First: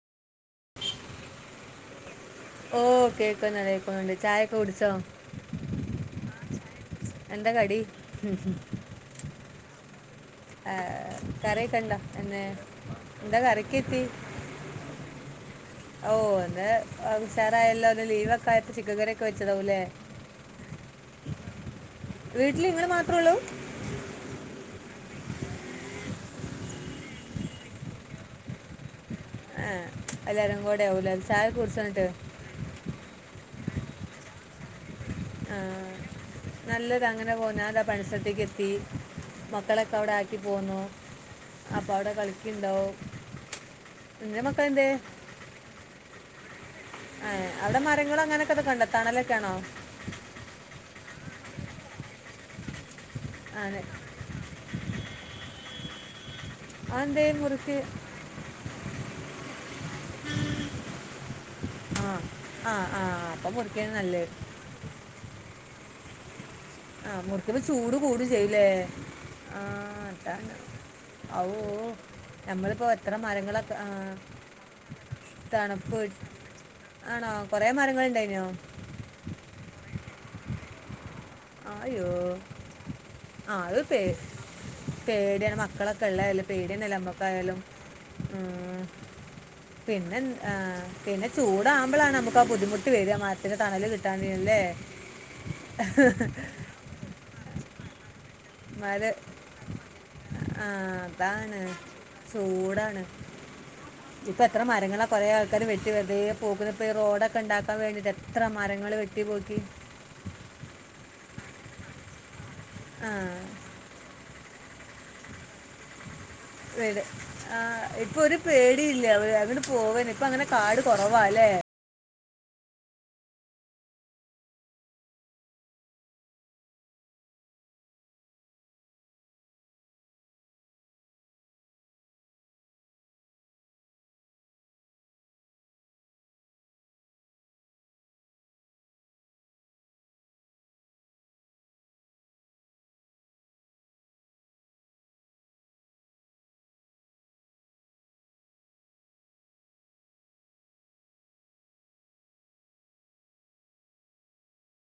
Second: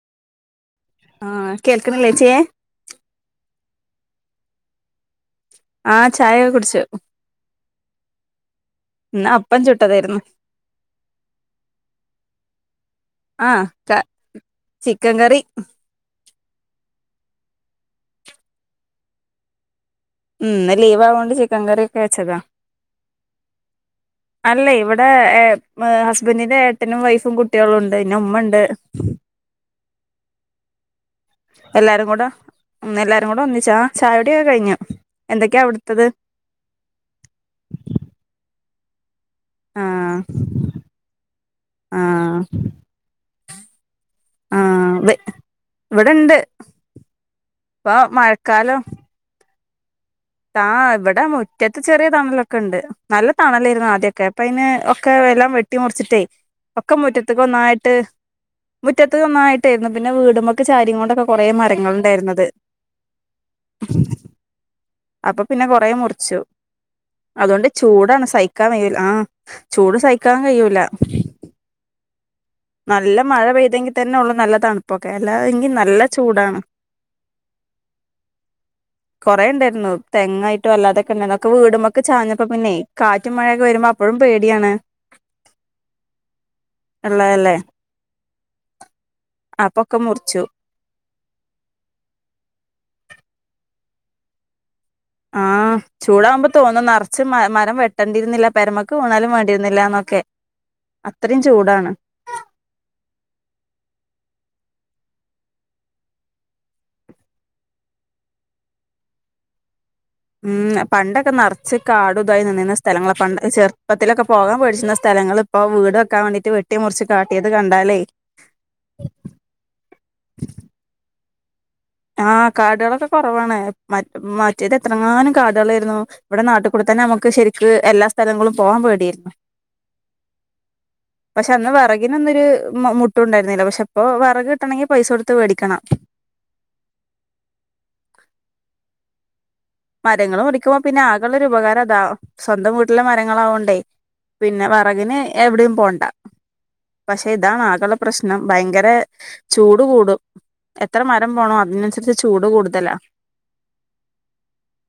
ആഹ് കേൾക്കണില്ലേച്ചേയ് ഓഹ് കേക്കുന്നുണ്ട് കേക്കുന്നുണ്ട് ചായൊക്കെ കുടിച്ചോ? ആഹ് ചായയൊക്കെ കുടിച്ചു എന്താ കടി ഇന്നപ്പം ചുട്ടതായിരുന്നു ഏഹ് കറിയെക്കെണ്ടോ എന്നെ എന്താ കറി ക്കെത്തി ചിക്കൻകറി ഓ എന്ന ഉസാറയല്ലോ ഇന്ന് ലീവ് ഒക്കെ ആയിട്ട് ചിക്കൻ കറിയൊക്കെ വെച്ചതാവൂ ല്ലേ ഉം ഇന്ന് ലീവവൊണ്ട് ചിക്കൻ കറിഒക്കെ വെച്ചതാ വീട്ടിൽ നിങ്ങൾ മാത്രമേ ഉള്ളൂ അല്ല ഇവിടെ ഹസ്ബൻന്റീന്റെ ഏട്ടനും വൈഫും കുട്ടികളും ഉണ്ട് പിന്ന ഉമ്മണ്ട് ആഹ് എല്ലാരുംകൂടിയാവൂലെ എല്ലാരും കൂടെ ഉം എല്ലാരും കൂടെ ഒന്നിച്ചാ ചായൂടിയൊക്കെ കഴിഞ്ഞു ആ എന്തൊക്കെയാ അവിടുത്തത് നല്ലത് അങ്ങനെ പോന ഞാതാ പണി സല്ത്തേക്ക് എത്തി മക്കളൊക്കെ അവിടെ ആഹ് ആക്കി പോന്നു അപ്പ അവിടെ ആഹ് കളിക്കിണ്ടാവും ഇന്റെ മക്കളെന്തെ? ആഹ് ഇവ് ഇവിടെണ്ട് ആഹ് അവിടെ ഇപ്പൊ മരങ്ങളും അങ്ങനെയൊക്കെതെക്കെ ണ്ടോ തണലൊക്കെണോ ആ ഇവിടെ മുറ്റത്ത് ചെറിയ തണലൊക്കെ ണ്ട് നല്ല തണലേരുന്നു ആണ് ആദ്യൊക്കെ അപ്പ അയിന് ഒക്കെ എല്ലാം വെട്ടി മുറിച്ചിട്ടേ ഒക്കെ അതെന്തേ മുറ്റത്തിക്ക് മുറുക്ക് ഒന്നായിട്ട് മുറ്റത്തുന്നായി പിന്നെ വീടുമ്മൊക്കെ ചാരി കൊണ്ടൊക്കെ കൊറേ ആ മരങ്ങളുണ്ടായിരുന്നത് ആ ആ അപ്പൊ മുറിക്കാണ് നല്ലത് അപ്പൊ പിന്നെ കൊറേ മുറിച്ചു ആ മുറിക്കുമ്പോ അതൊണ്ട് ചൂട് ചൂടാണ് കൂടും ചെയ്യൂലേ സഹിക്കാൻ കയൂ ആഹ് ചൂട് സഹിക്കാൻ കയൂല ആവൂ നമ്മളിപ്പോ എത്ര മഴ മരങ്ങളൊക്കെ ആ പെയ്തെങ്കിൽ തന്നെ ഉള്ളു നല്ല തണുപ്പൊക്കെ അല്ല എങ്കിൽ നല്ല തണുപ്പ് ചൂടാണ് ആണോ കൊറേ മരങ്ങളിണ്ടായിനോ കുറെ ഉണ്ടായിരുന്നു തെങ്ങായിട്ടും അല്ലാതൊക്കെ ഉണ്ടായി കേ വീടുമ്മക് അയ്യോ ചാഞ്ഞപ്പോ പിന്നെ ആ കാറ്റുമമഴയൊക്കെ അത് വരുമ്പോ പേ അപ്പോഴും പേടിയാണ് പേടിയാണ് മക്കളൊക്കെള്ള അല്ലെ പേട നിലമൊക്ക ഉള്ളതല്ലേ ആയാലും അപ്പൊക്കെ പിന്നെ മുറിച്ചു ആഹ് പിന്നെ ചൂടാവുമ്പളാണ് നമുക്കാ ആ ബുദ്ധിമുട്ട് വരിക മര്ത്തിന്റെ തണല് കിട്ടാൻല്ലേ ആഹ് ചൂടകുമ്പോ തോന്നും നറച്ച് മ മരം വെട്ടേണ്ടിരുന്നില്ല പെരമക്ക് മര വീണാലും വേണ്ടിയിരുന്നില്ല ന്നൊക്കെ ആ അത്രയും അതാണ് ചൂടാണ് ചൂടാണ് പ്പൾ എത്ര മരങ്ങളാ കൊറെ ആൾക്കാർ വെട്ടി വെർദേ പോകുന്നത് ഇപ്പോ റോഡൊക്കെ ണ്ടാക്കാൻ വേണ്ടിട്ട് എത്ര മരങ്ങള് വെ ട്ടിയ് വാ ക്കി ഉം പണ്ടൊക്കെ നെറച്ച് കാടും ഇതായി നിന്നിരുന്ന ആ സ്ഥലങ്ങള പണ്ടെ ചെർ പ്പത്തിലൊക്കെ പോകാൻ പേട്ച്ചിര്ന്ന സ്ഥലങ്ങള് ഇപ്പോ വീട് വെക്കാൻ വേണ്ടീട്ട് വെട്ടി വീട് മുറിച്ച് കാട്ടിയത് ആ കണ്ടാലേ ഇപ്പം ഒരു പേടിയില്ല അവര് അങ്ങട് പോവാന് ഇപ്പ അങ്ങനെ കാട് കൊറവാ ല്ലേ ആഹ് കാടുകളൊക്കെ കൊറവാണ് മ മറ്റേത് എത്രങ്ങാനും കാടുകളാര്ന്നു ഇവിടെ നാട്ടിൽ കൂടെ തന്നെ നമുക്ക് ശരിക്ക് എല്ലാ സ്ഥലങ്ങളും പോവാൻ പേടിയാര്ന്നു [inaudible] പക്ഷെ അന്ന് വെറകിനൊന്നും ഒരു മു മുട്ട് ഉണ്ടായിരുന്നില്ല പക്ഷെ ഇപ്പൊ വെറക് കിട്ടണെങ്കി പൈസ കൊടുത്ത് വേടിക്കണം മരങ്ങള് മുറിക്കുമ്പോ പിന്നെ ആകെള്ളൊരു ഉപകാരം അതാ സ്വന്തം വീട്ടിലെ മരങ്ങളാവൊണ്ടേ പിന്നെ വെറകിന് എവിടെയും പോണ്ട പക്ഷെ ഇതാണ് ആകെള്ള പ്രശ്നം ഭയങ്കര ചൂട് കൂടും എത്ര മരം പോണോ അതിനനുസരിച്ച് ചൂട് കൂടുതലാ